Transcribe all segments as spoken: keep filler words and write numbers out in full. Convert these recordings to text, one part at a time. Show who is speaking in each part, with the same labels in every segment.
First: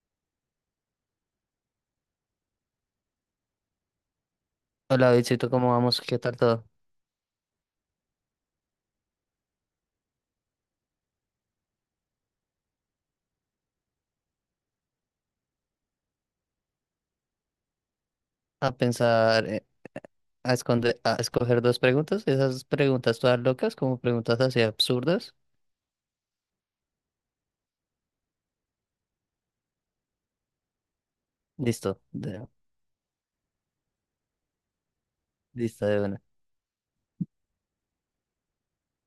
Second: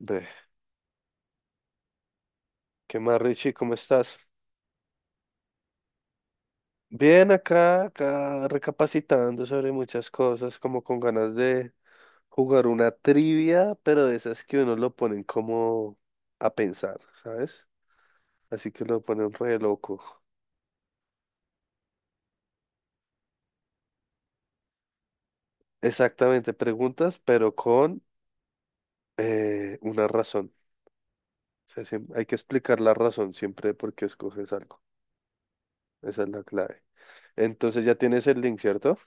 Speaker 1: Ve, ¿qué más, Richie? ¿Cómo estás?
Speaker 2: Hola, Bitsito, ¿cómo vamos? ¿Qué tal todo?
Speaker 1: Bien, acá, acá recapacitando sobre muchas cosas, como con ganas de jugar una trivia, pero de esas que uno lo ponen como a pensar, ¿sabes? Así
Speaker 2: A
Speaker 1: que lo ponen
Speaker 2: pensar,
Speaker 1: re
Speaker 2: eh,
Speaker 1: loco.
Speaker 2: a esconder, a escoger dos preguntas, esas preguntas todas locas, como preguntas así absurdas.
Speaker 1: Exactamente, preguntas, pero con eh, una razón. O sea,
Speaker 2: Listo,
Speaker 1: siem- hay que
Speaker 2: de,
Speaker 1: explicar la razón siempre de por qué escoges algo.
Speaker 2: lista de
Speaker 1: Esa
Speaker 2: una.
Speaker 1: es la clave. Entonces ya tienes el link, ¿cierto?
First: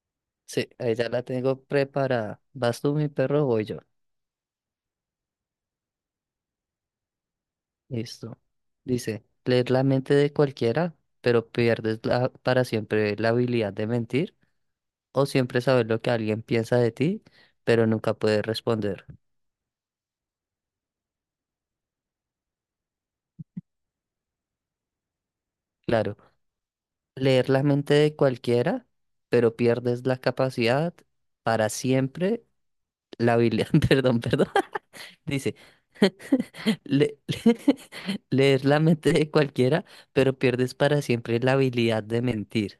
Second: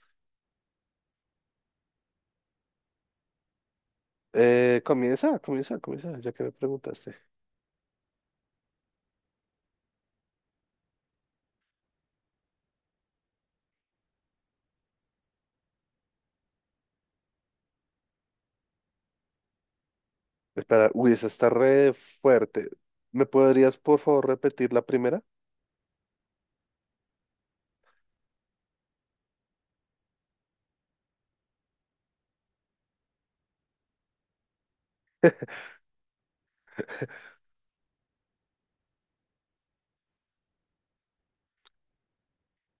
Speaker 2: Sí, ahí ya la tengo preparada. ¿Vas tú, mi perro, o voy yo?
Speaker 1: Eh, comienza, comienza, comienza, ya que me preguntaste.
Speaker 2: Listo. Dice, leer la mente de cualquiera, pero pierdes la- para siempre la habilidad de mentir, o siempre saber lo que alguien piensa de ti, pero nunca puedes responder.
Speaker 1: Espera, uy, esa está re fuerte. ¿Me podrías, por favor, repetir la primera?
Speaker 2: Claro. Leer la mente de cualquiera, pero pierdes la capacidad para siempre, la habilidad, perdón, perdón, dice, le- leer la mente de cualquiera, pero pierdes para siempre la habilidad de mentir.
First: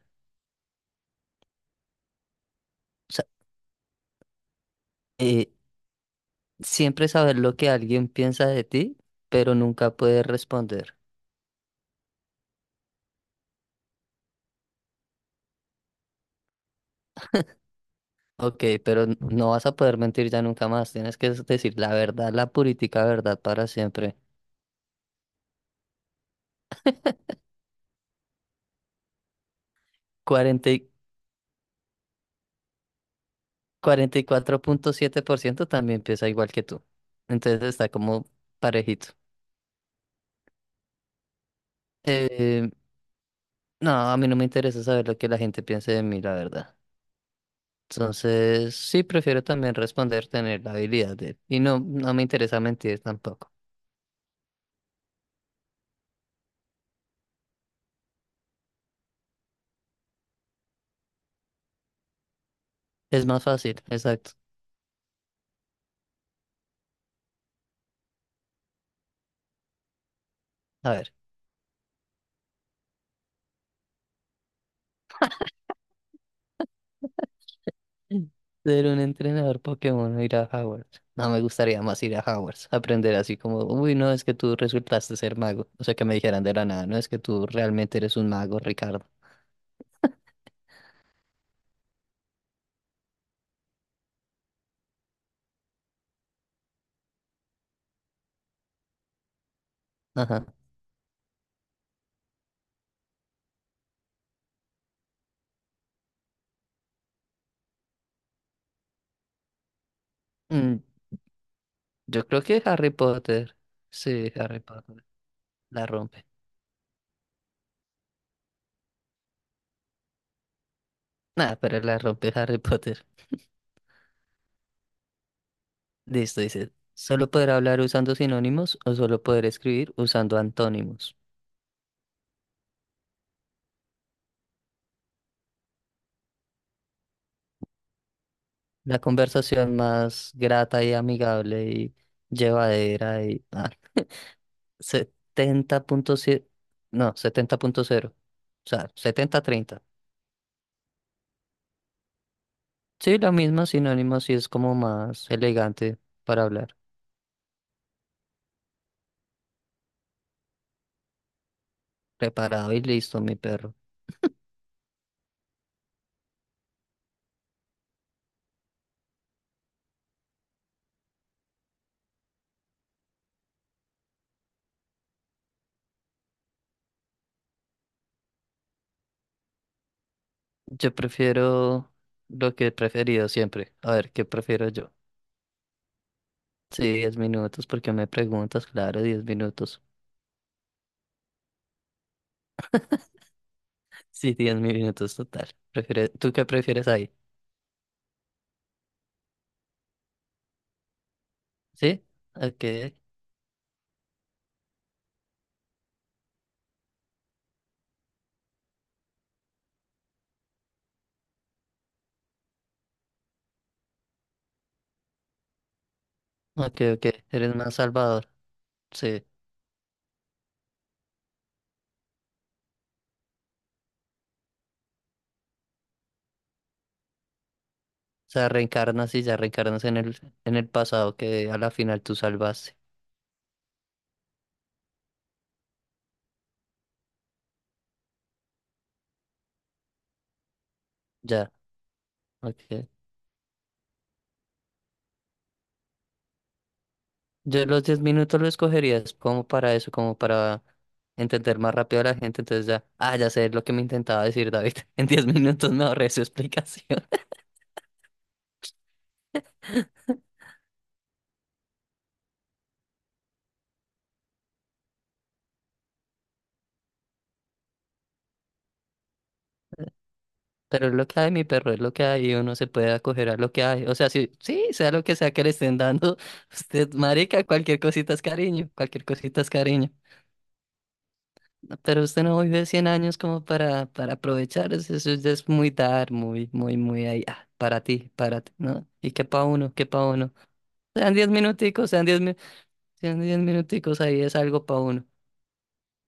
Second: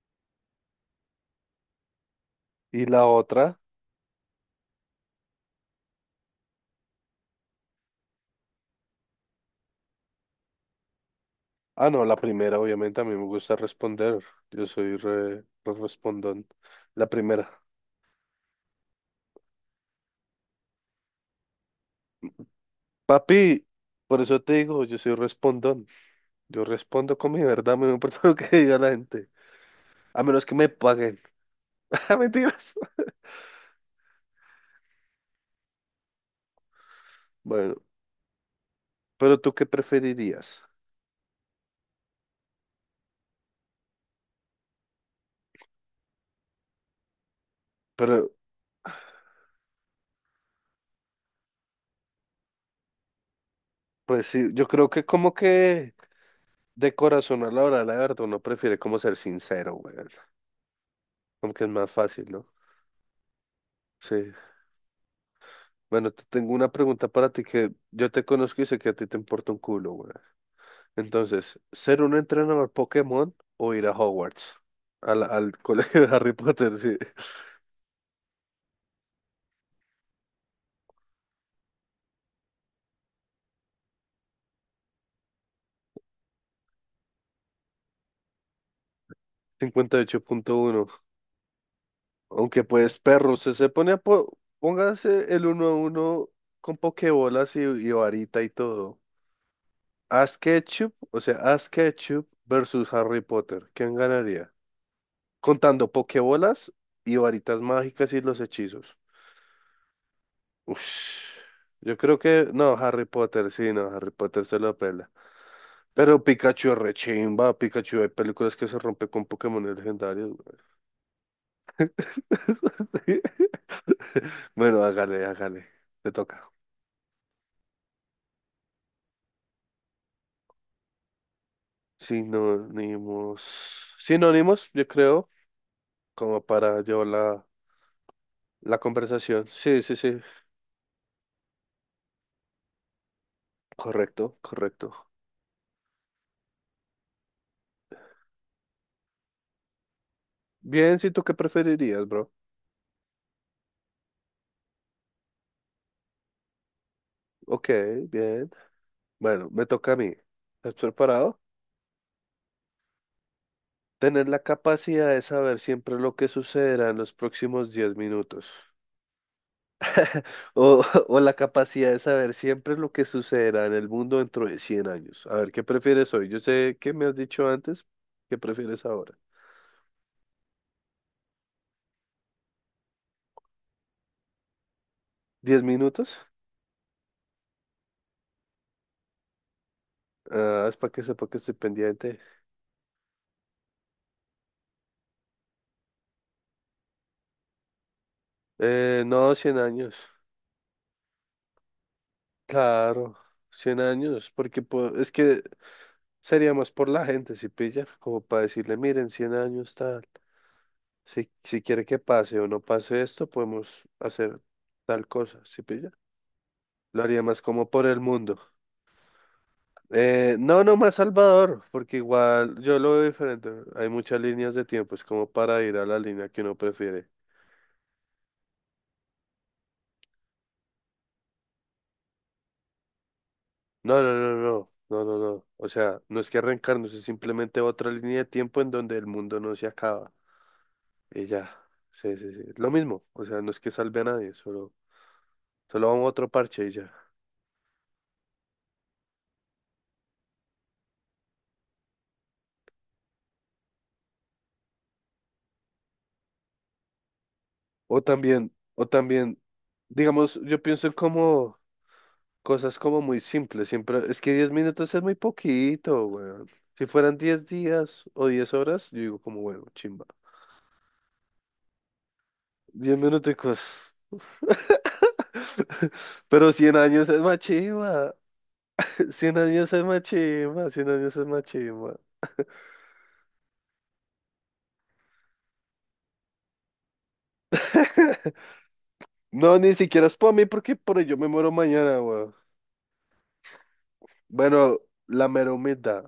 Speaker 1: ¿Y la
Speaker 2: O sea,
Speaker 1: otra?
Speaker 2: eh, siempre saber lo que alguien piensa de ti, pero nunca puedes responder.
Speaker 1: Ah, no, la primera, obviamente, a mí me gusta responder. Yo soy re, re respondón. La primera.
Speaker 2: Ok, pero n- no vas a poder mentir ya nunca más, tienes que decir la verdad, la purítica verdad
Speaker 1: Papi,
Speaker 2: para siempre.
Speaker 1: por eso te digo, yo soy respondón. Yo respondo con mi verdad, a no me importa lo que diga la gente. A menos que me
Speaker 2: Cuarenta
Speaker 1: paguen. Mentiras.
Speaker 2: cuarenta y cuatro punto siete por ciento también piensa igual que tú. Entonces
Speaker 1: Bueno,
Speaker 2: está como parejito.
Speaker 1: pero ¿tú qué preferirías?
Speaker 2: Eh, no, a mí no me interesa saber lo que la gente piense de mí, la verdad.
Speaker 1: Pero,
Speaker 2: Entonces, sí, prefiero también responder, tener la habilidad de... Y no, no me interesa mentir tampoco.
Speaker 1: pues sí, yo creo que como que de corazón a la hora de la verdad uno prefiere como ser sincero, güey. Como que es más fácil, ¿no?
Speaker 2: Es más fácil,
Speaker 1: Sí.
Speaker 2: exacto.
Speaker 1: Bueno, te tengo una pregunta para ti que yo te conozco y sé que a ti te importa un culo, güey.
Speaker 2: A ver,
Speaker 1: Entonces, ¿ser un entrenador Pokémon o ir a Hogwarts? Al, al colegio de Harry Potter, sí.
Speaker 2: mm, ser un entrenador Pokémon o ir a Hogwarts. No me gustaría más ir a Hogwarts, aprender así como, uy, no, es que tú resultaste ser mago. O sea, que me dijeran de la nada, no es que tú realmente eres un mago, Ricardo.
Speaker 1: Cincuenta y ocho punto uno. Aunque pues, perro, se, se pone a... po- Póngase el uno a uno con pokebolas y, y varita y todo. Ash
Speaker 2: Ajá.
Speaker 1: Ketchum, o sea, Ash Ketchum versus Harry Potter. ¿Quién ganaría? Contando pokebolas y varitas mágicas y los hechizos.
Speaker 2: Mm,
Speaker 1: Uf, yo creo
Speaker 2: yo creo
Speaker 1: que
Speaker 2: que
Speaker 1: no,
Speaker 2: Harry
Speaker 1: Harry Potter,
Speaker 2: Potter.
Speaker 1: sí, no, Harry
Speaker 2: Sí,
Speaker 1: Potter se
Speaker 2: Harry
Speaker 1: lo
Speaker 2: Potter.
Speaker 1: pela.
Speaker 2: La
Speaker 1: Pero
Speaker 2: rompe.
Speaker 1: Pikachu es rechimba, Pikachu, hay películas que se rompe con Pokémon legendarios. Güey.
Speaker 2: Nada, pero la rompe Harry Potter.
Speaker 1: Bueno, hágale, hágale, te
Speaker 2: Listo,
Speaker 1: toca.
Speaker 2: dice. Solo poder hablar usando sinónimos o solo poder escribir usando antónimos.
Speaker 1: Sinónimos, sinónimos, yo creo, como para llevar la, la
Speaker 2: La
Speaker 1: conversación.
Speaker 2: conversación
Speaker 1: Sí, sí, sí,
Speaker 2: más grata y amigable y llevadera y... ah,
Speaker 1: correcto, correcto.
Speaker 2: setenta punto siete. No, setenta punto cero. O sea, setenta treinta.
Speaker 1: Bien, si tú qué preferirías, bro.
Speaker 2: Sí, lo mismo, sinónimos sí es como más elegante para hablar.
Speaker 1: Ok, bien. Bueno, me toca a mí. ¿Estás preparado?
Speaker 2: Preparado y listo, mi perro.
Speaker 1: Tener la capacidad de saber siempre lo que sucederá en los próximos diez minutos. O, o la capacidad de saber siempre lo que sucederá en el mundo dentro de cien años. A ver, ¿qué prefieres hoy? Yo sé que me has dicho antes. ¿Qué prefieres ahora?
Speaker 2: Yo prefiero lo que he preferido siempre. A ver, ¿qué prefiero yo?
Speaker 1: ¿Diez minutos?
Speaker 2: Sí, diez minutos, porque me preguntas, claro, diez minutos.
Speaker 1: Ah, es para que sepa que estoy pendiente.
Speaker 2: Sí, diez minutos total. Prefiere- ¿Tú qué prefieres ahí?
Speaker 1: Eh, no, cien años.
Speaker 2: ¿Sí? Ok,
Speaker 1: Claro, cien años. Porque po- es que sería más por la gente, si pilla, como para decirle, miren, cien años tal. Si, si quiere que pase o no pase esto, podemos hacer tal cosa, ¿sí pilla?
Speaker 2: ok,
Speaker 1: Lo
Speaker 2: ok.
Speaker 1: haría más
Speaker 2: Eres
Speaker 1: como
Speaker 2: más
Speaker 1: por el
Speaker 2: salvador.
Speaker 1: mundo.
Speaker 2: Sí.
Speaker 1: Eh, no, no más Salvador, porque igual yo lo veo diferente. Hay muchas líneas de tiempo, es como para ir a la línea que uno prefiere.
Speaker 2: O sea, reencarnas y ya reencarnas en el, en el pasado que a la final tú salvaste.
Speaker 1: No, no, no, no, no, no, no. O sea, no es que arrancarnos, es simplemente otra línea de tiempo en donde el mundo no se acaba. Y ya,
Speaker 2: Ya,
Speaker 1: sí, sí, sí. Lo
Speaker 2: ok.
Speaker 1: mismo, o sea, no es que salve a nadie, solo, solo vamos a otro parche y ya.
Speaker 2: Yo los diez minutos lo escogerías como para eso, como para entender más rápido a la gente. Entonces ya, ah, ya sé lo que me intentaba decir David. En diez minutos me ahorré su explicación.
Speaker 1: O también, o también, digamos, yo pienso en como cosas como muy simples, siempre, es que diez minutos es muy poquito, weón. Si fueran diez días o diez horas, yo digo como, bueno, chimba.
Speaker 2: Pero es lo que hay, mi perro, es lo que hay y uno se puede
Speaker 1: Diez
Speaker 2: acoger a lo
Speaker 1: minuticos.
Speaker 2: que hay. O sea, sí, sí, sea lo que sea que le estén dando,
Speaker 1: Pero cien
Speaker 2: usted,
Speaker 1: años es más
Speaker 2: marica, cualquier cosita
Speaker 1: chimba.
Speaker 2: es cariño, cualquier
Speaker 1: cien
Speaker 2: cosita es
Speaker 1: años es
Speaker 2: cariño.
Speaker 1: más chimba, cien años es más
Speaker 2: No,
Speaker 1: chimba.
Speaker 2: pero usted no vive cien años como para, para aprovechar, eso, eso ya es muy dar, muy, muy, muy ahí, ah, para ti, para ti, ¿no? Y qué pa'
Speaker 1: No,
Speaker 2: uno,
Speaker 1: ni
Speaker 2: qué pa'
Speaker 1: siquiera es
Speaker 2: uno.
Speaker 1: por mí, porque por
Speaker 2: Sean
Speaker 1: ello me
Speaker 2: diez
Speaker 1: muero
Speaker 2: minuticos,
Speaker 1: mañana,
Speaker 2: sean diez
Speaker 1: weón.
Speaker 2: minutos. Tienen diez minuticos ahí, es algo
Speaker 1: Bueno,
Speaker 2: para uno.
Speaker 1: la mera humildad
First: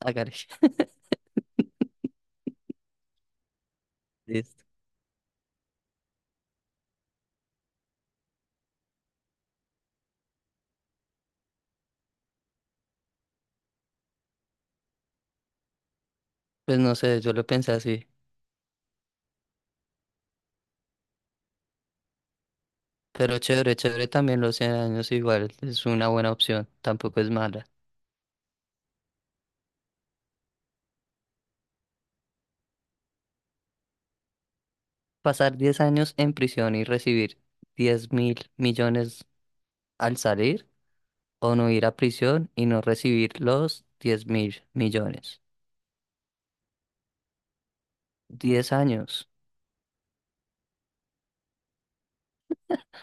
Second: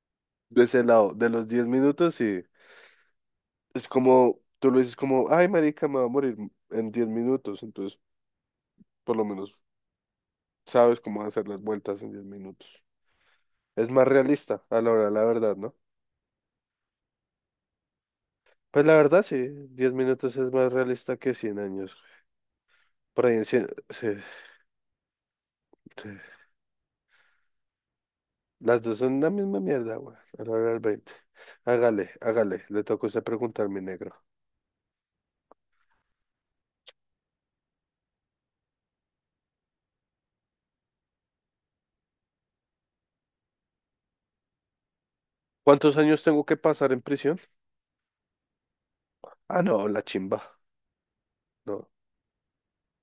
Speaker 2: Hágale.
Speaker 1: de ese lado, de los diez minutos, sí. Es como,
Speaker 2: Listo.
Speaker 1: tú lo dices como, ay, marica, me va a morir en diez minutos, entonces por lo menos sabes cómo hacer las vueltas en diez minutos. Es más realista a la hora de la verdad, ¿no?
Speaker 2: Pues no sé, yo lo pensé así.
Speaker 1: Pues la verdad sí, diez minutos es más realista que cien años. Por ahí
Speaker 2: Pero
Speaker 1: en cien
Speaker 2: chévere,
Speaker 1: sí,
Speaker 2: chévere también los cien años igual. Es una
Speaker 1: sí.
Speaker 2: buena opción, tampoco es mala.
Speaker 1: Las dos son la misma mierda, güey, a la hora del veinte. Hágale, hágale, le toca a usted preguntar, mi negro.
Speaker 2: Pasar diez años en prisión y recibir diez mil millones al salir o no ir a prisión y no recibir los diez mil millones.
Speaker 1: ¿Cuántos años tengo que pasar en prisión?
Speaker 2: Diez años,
Speaker 1: Ah, no, la chimba, no,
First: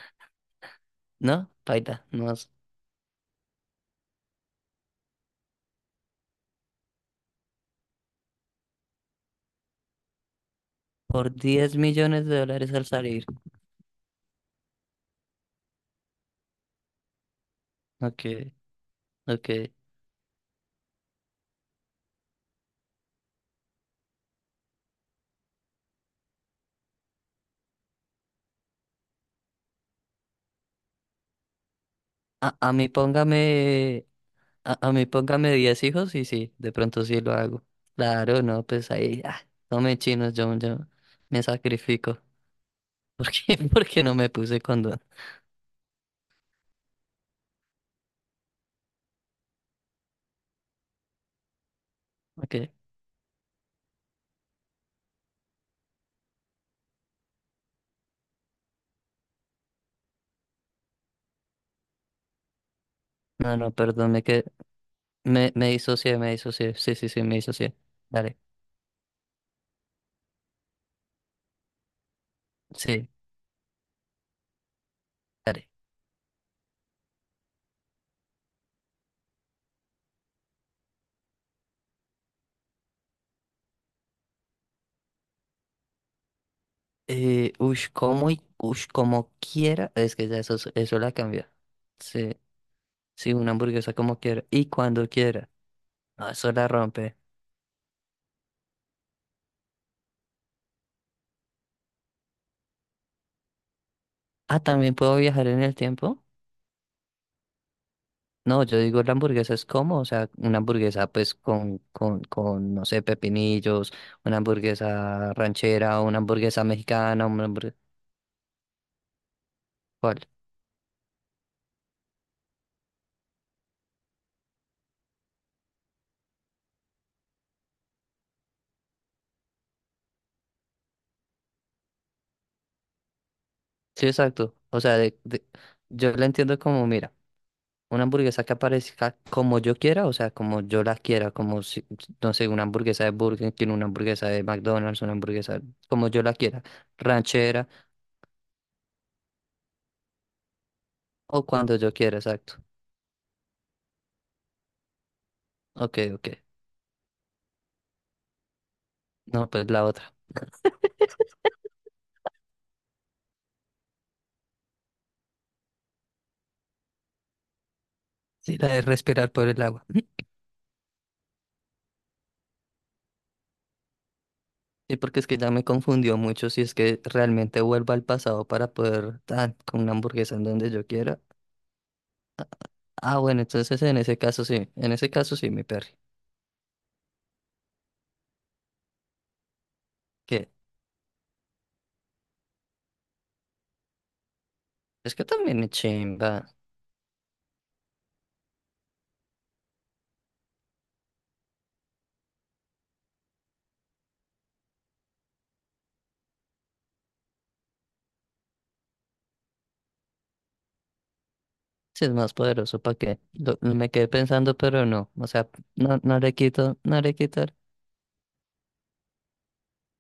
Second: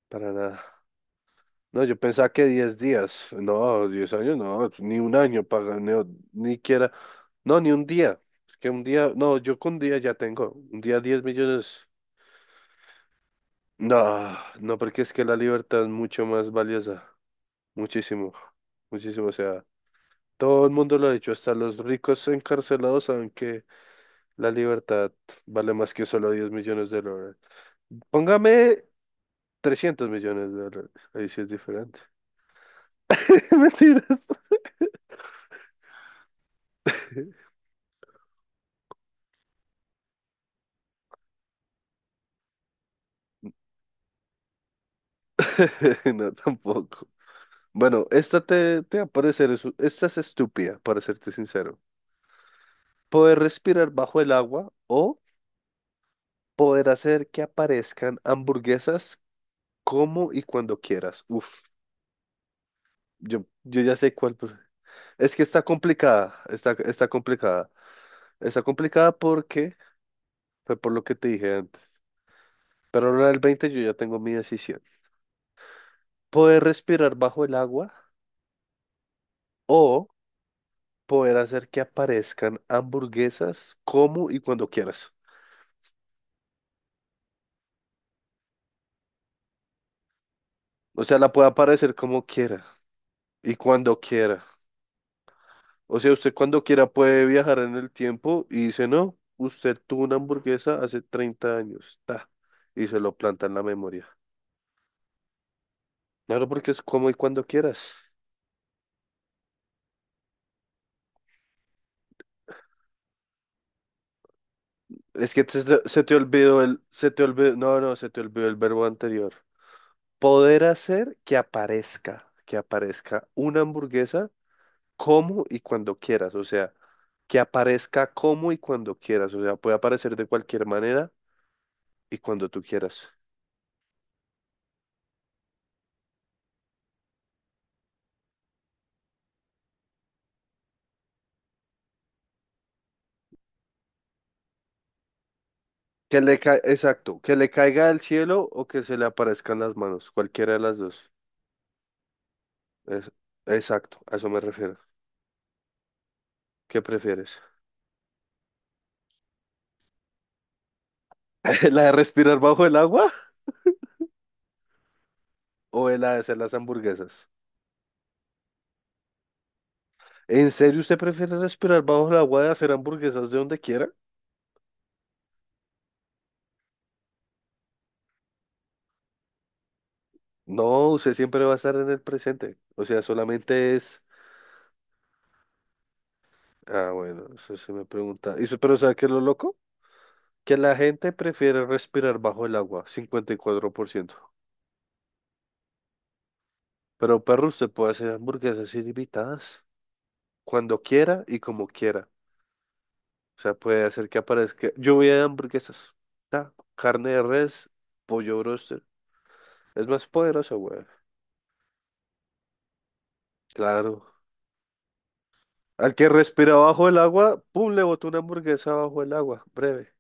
Speaker 1: para nada.
Speaker 2: ¿no?
Speaker 1: No, yo
Speaker 2: Paila,
Speaker 1: pensaba
Speaker 2: no
Speaker 1: que
Speaker 2: es-
Speaker 1: diez días. No, diez años, no, ni un año para ni, ni quiera. No, ni un día. Es que un día, no, yo con un día ya tengo. Un día diez
Speaker 2: por diez
Speaker 1: millones.
Speaker 2: millones de dólares al salir.
Speaker 1: No, no, porque es que la libertad es mucho más valiosa.
Speaker 2: Ok,
Speaker 1: Muchísimo, muchísimo. O sea,
Speaker 2: ok.
Speaker 1: todo el mundo lo ha dicho, hasta los ricos encarcelados saben que la libertad vale más que solo diez millones de dólares. Póngame trescientos millones de dólares. Ahí sí es diferente.
Speaker 2: A, a mí póngame.
Speaker 1: Mentiras.
Speaker 2: A, a mí póngame diez hijos y sí, de pronto sí lo hago. Claro, no, pues ahí, ah, no me chinos, yo, yo me sacrifico. ¿Por qué? Porque no me puse condón.
Speaker 1: No, tampoco. Bueno, esta te, te va a parecer, es- esta es estúpida, para serte sincero.
Speaker 2: Ok.
Speaker 1: Poder respirar bajo el agua o poder hacer que aparezcan hamburguesas como y cuando quieras. Uf, yo,
Speaker 2: No, no,
Speaker 1: yo ya
Speaker 2: perdón,
Speaker 1: sé
Speaker 2: me
Speaker 1: cuál,
Speaker 2: que
Speaker 1: pues. Es que
Speaker 2: me,
Speaker 1: está
Speaker 2: me disocié, me
Speaker 1: complicada, está,
Speaker 2: disocié. Sí,
Speaker 1: está
Speaker 2: sí, sí, me
Speaker 1: complicada.
Speaker 2: disocié. Dale,
Speaker 1: Está complicada porque fue por lo que te dije antes.
Speaker 2: sí,
Speaker 1: Pero la del veinte yo ya tengo mi decisión.
Speaker 2: dale.
Speaker 1: Poder respirar bajo el agua o poder hacer que aparezcan hamburguesas como y cuando quieras.
Speaker 2: Eh, ush, como y ush, como quiera. Es que ya eso, es- eso
Speaker 1: O
Speaker 2: la
Speaker 1: sea, la puede
Speaker 2: cambia.
Speaker 1: aparecer como
Speaker 2: Sí,
Speaker 1: quiera
Speaker 2: sí, una
Speaker 1: y
Speaker 2: hamburguesa
Speaker 1: cuando
Speaker 2: como
Speaker 1: quiera.
Speaker 2: quiera. Y cuando quiera.
Speaker 1: O sea,
Speaker 2: No,
Speaker 1: usted
Speaker 2: eso
Speaker 1: cuando
Speaker 2: la
Speaker 1: quiera
Speaker 2: rompe.
Speaker 1: puede viajar en el tiempo y dice, no, usted tuvo una hamburguesa hace treinta años, ta, y se lo planta en la memoria.
Speaker 2: Ah, también puedo viajar en el tiempo.
Speaker 1: Claro, porque es como y cuando quieras.
Speaker 2: No, yo digo la hamburguesa es como, o sea, una hamburguesa pues con, con, con, no sé, pepinillos, una
Speaker 1: Es
Speaker 2: hamburguesa
Speaker 1: que te-
Speaker 2: ranchera,
Speaker 1: se te
Speaker 2: una
Speaker 1: olvidó
Speaker 2: hamburguesa
Speaker 1: el, se te
Speaker 2: mexicana, una
Speaker 1: olvidó,
Speaker 2: hamburguesa...
Speaker 1: no, no, se te olvidó el verbo anterior.
Speaker 2: ¿Cuál?
Speaker 1: Poder hacer que aparezca, que aparezca una hamburguesa como y cuando quieras. O sea, que aparezca como y cuando quieras. O sea, puede aparecer de cualquier manera y cuando tú quieras.
Speaker 2: Sí, exacto. O sea, de- de- yo la entiendo como, mira, una hamburguesa que aparezca como yo quiera, o sea, como yo la quiera, como, si, no sé, una hamburguesa de Burger King, una hamburguesa de McDonald's, una hamburguesa como
Speaker 1: Que
Speaker 2: yo la
Speaker 1: le ca-
Speaker 2: quiera,
Speaker 1: exacto, que le
Speaker 2: ranchera
Speaker 1: caiga del cielo o que se le aparezcan las manos, cualquiera de las dos.
Speaker 2: o cuando yo quiera, exacto.
Speaker 1: Es- Exacto, a eso me refiero.
Speaker 2: Ok, ok.
Speaker 1: ¿Qué prefieres?
Speaker 2: No, pues la otra.
Speaker 1: ¿La de respirar bajo el agua o la de hacer las hamburguesas?
Speaker 2: Sí, la de respirar por el agua.
Speaker 1: ¿En serio usted prefiere respirar bajo el agua y hacer hamburguesas de donde quiera?
Speaker 2: Sí, porque es que ya me confundió mucho si es que realmente vuelvo al pasado para poder dar con una hamburguesa en donde yo
Speaker 1: No, usted
Speaker 2: quiera.
Speaker 1: siempre va a estar en el presente. O sea,
Speaker 2: Ah, bueno,
Speaker 1: solamente
Speaker 2: entonces en
Speaker 1: es...
Speaker 2: ese caso sí, en ese caso sí, mi perro.
Speaker 1: Ah, bueno, eso se me pregunta. ¿Y su- pero sabe qué es lo loco?
Speaker 2: Que
Speaker 1: Que la gente prefiere respirar bajo el agua, cincuenta y cuatro por ciento.
Speaker 2: es que también es chimba,
Speaker 1: Pero perro, usted puede hacer hamburguesas ilimitadas cuando quiera y como quiera. O sea, puede hacer que aparezca lluvia de hamburguesas, ta, carne de res, pollo broster. Es más poderosa, güey.
Speaker 2: si es más poderoso, ¿para qué? Lo- me quedé
Speaker 1: Claro.
Speaker 2: pensando, pero no, o sea,
Speaker 1: Al
Speaker 2: no,
Speaker 1: que
Speaker 2: no le
Speaker 1: respira
Speaker 2: quito,
Speaker 1: bajo el
Speaker 2: no le
Speaker 1: agua,
Speaker 2: quitar.
Speaker 1: pum, le botó una hamburguesa bajo el agua. Breve.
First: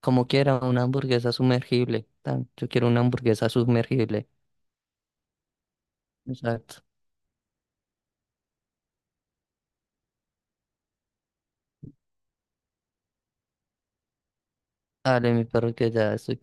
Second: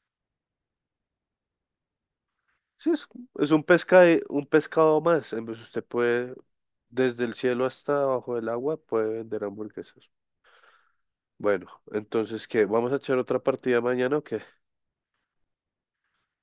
Speaker 2: Como quiera, una hamburguesa sumergible. Tan, yo quiero
Speaker 1: Sí,
Speaker 2: una
Speaker 1: es,
Speaker 2: hamburguesa
Speaker 1: es un pesca,
Speaker 2: sumergible.
Speaker 1: un pescado más. En vez usted puede,
Speaker 2: Exacto.
Speaker 1: desde el cielo hasta abajo del agua, puede vender hamburguesas. Bueno, entonces, ¿qué? ¿Vamos a echar otra partida mañana o qué?
Speaker 2: Dale, mi perro, que ya estoy.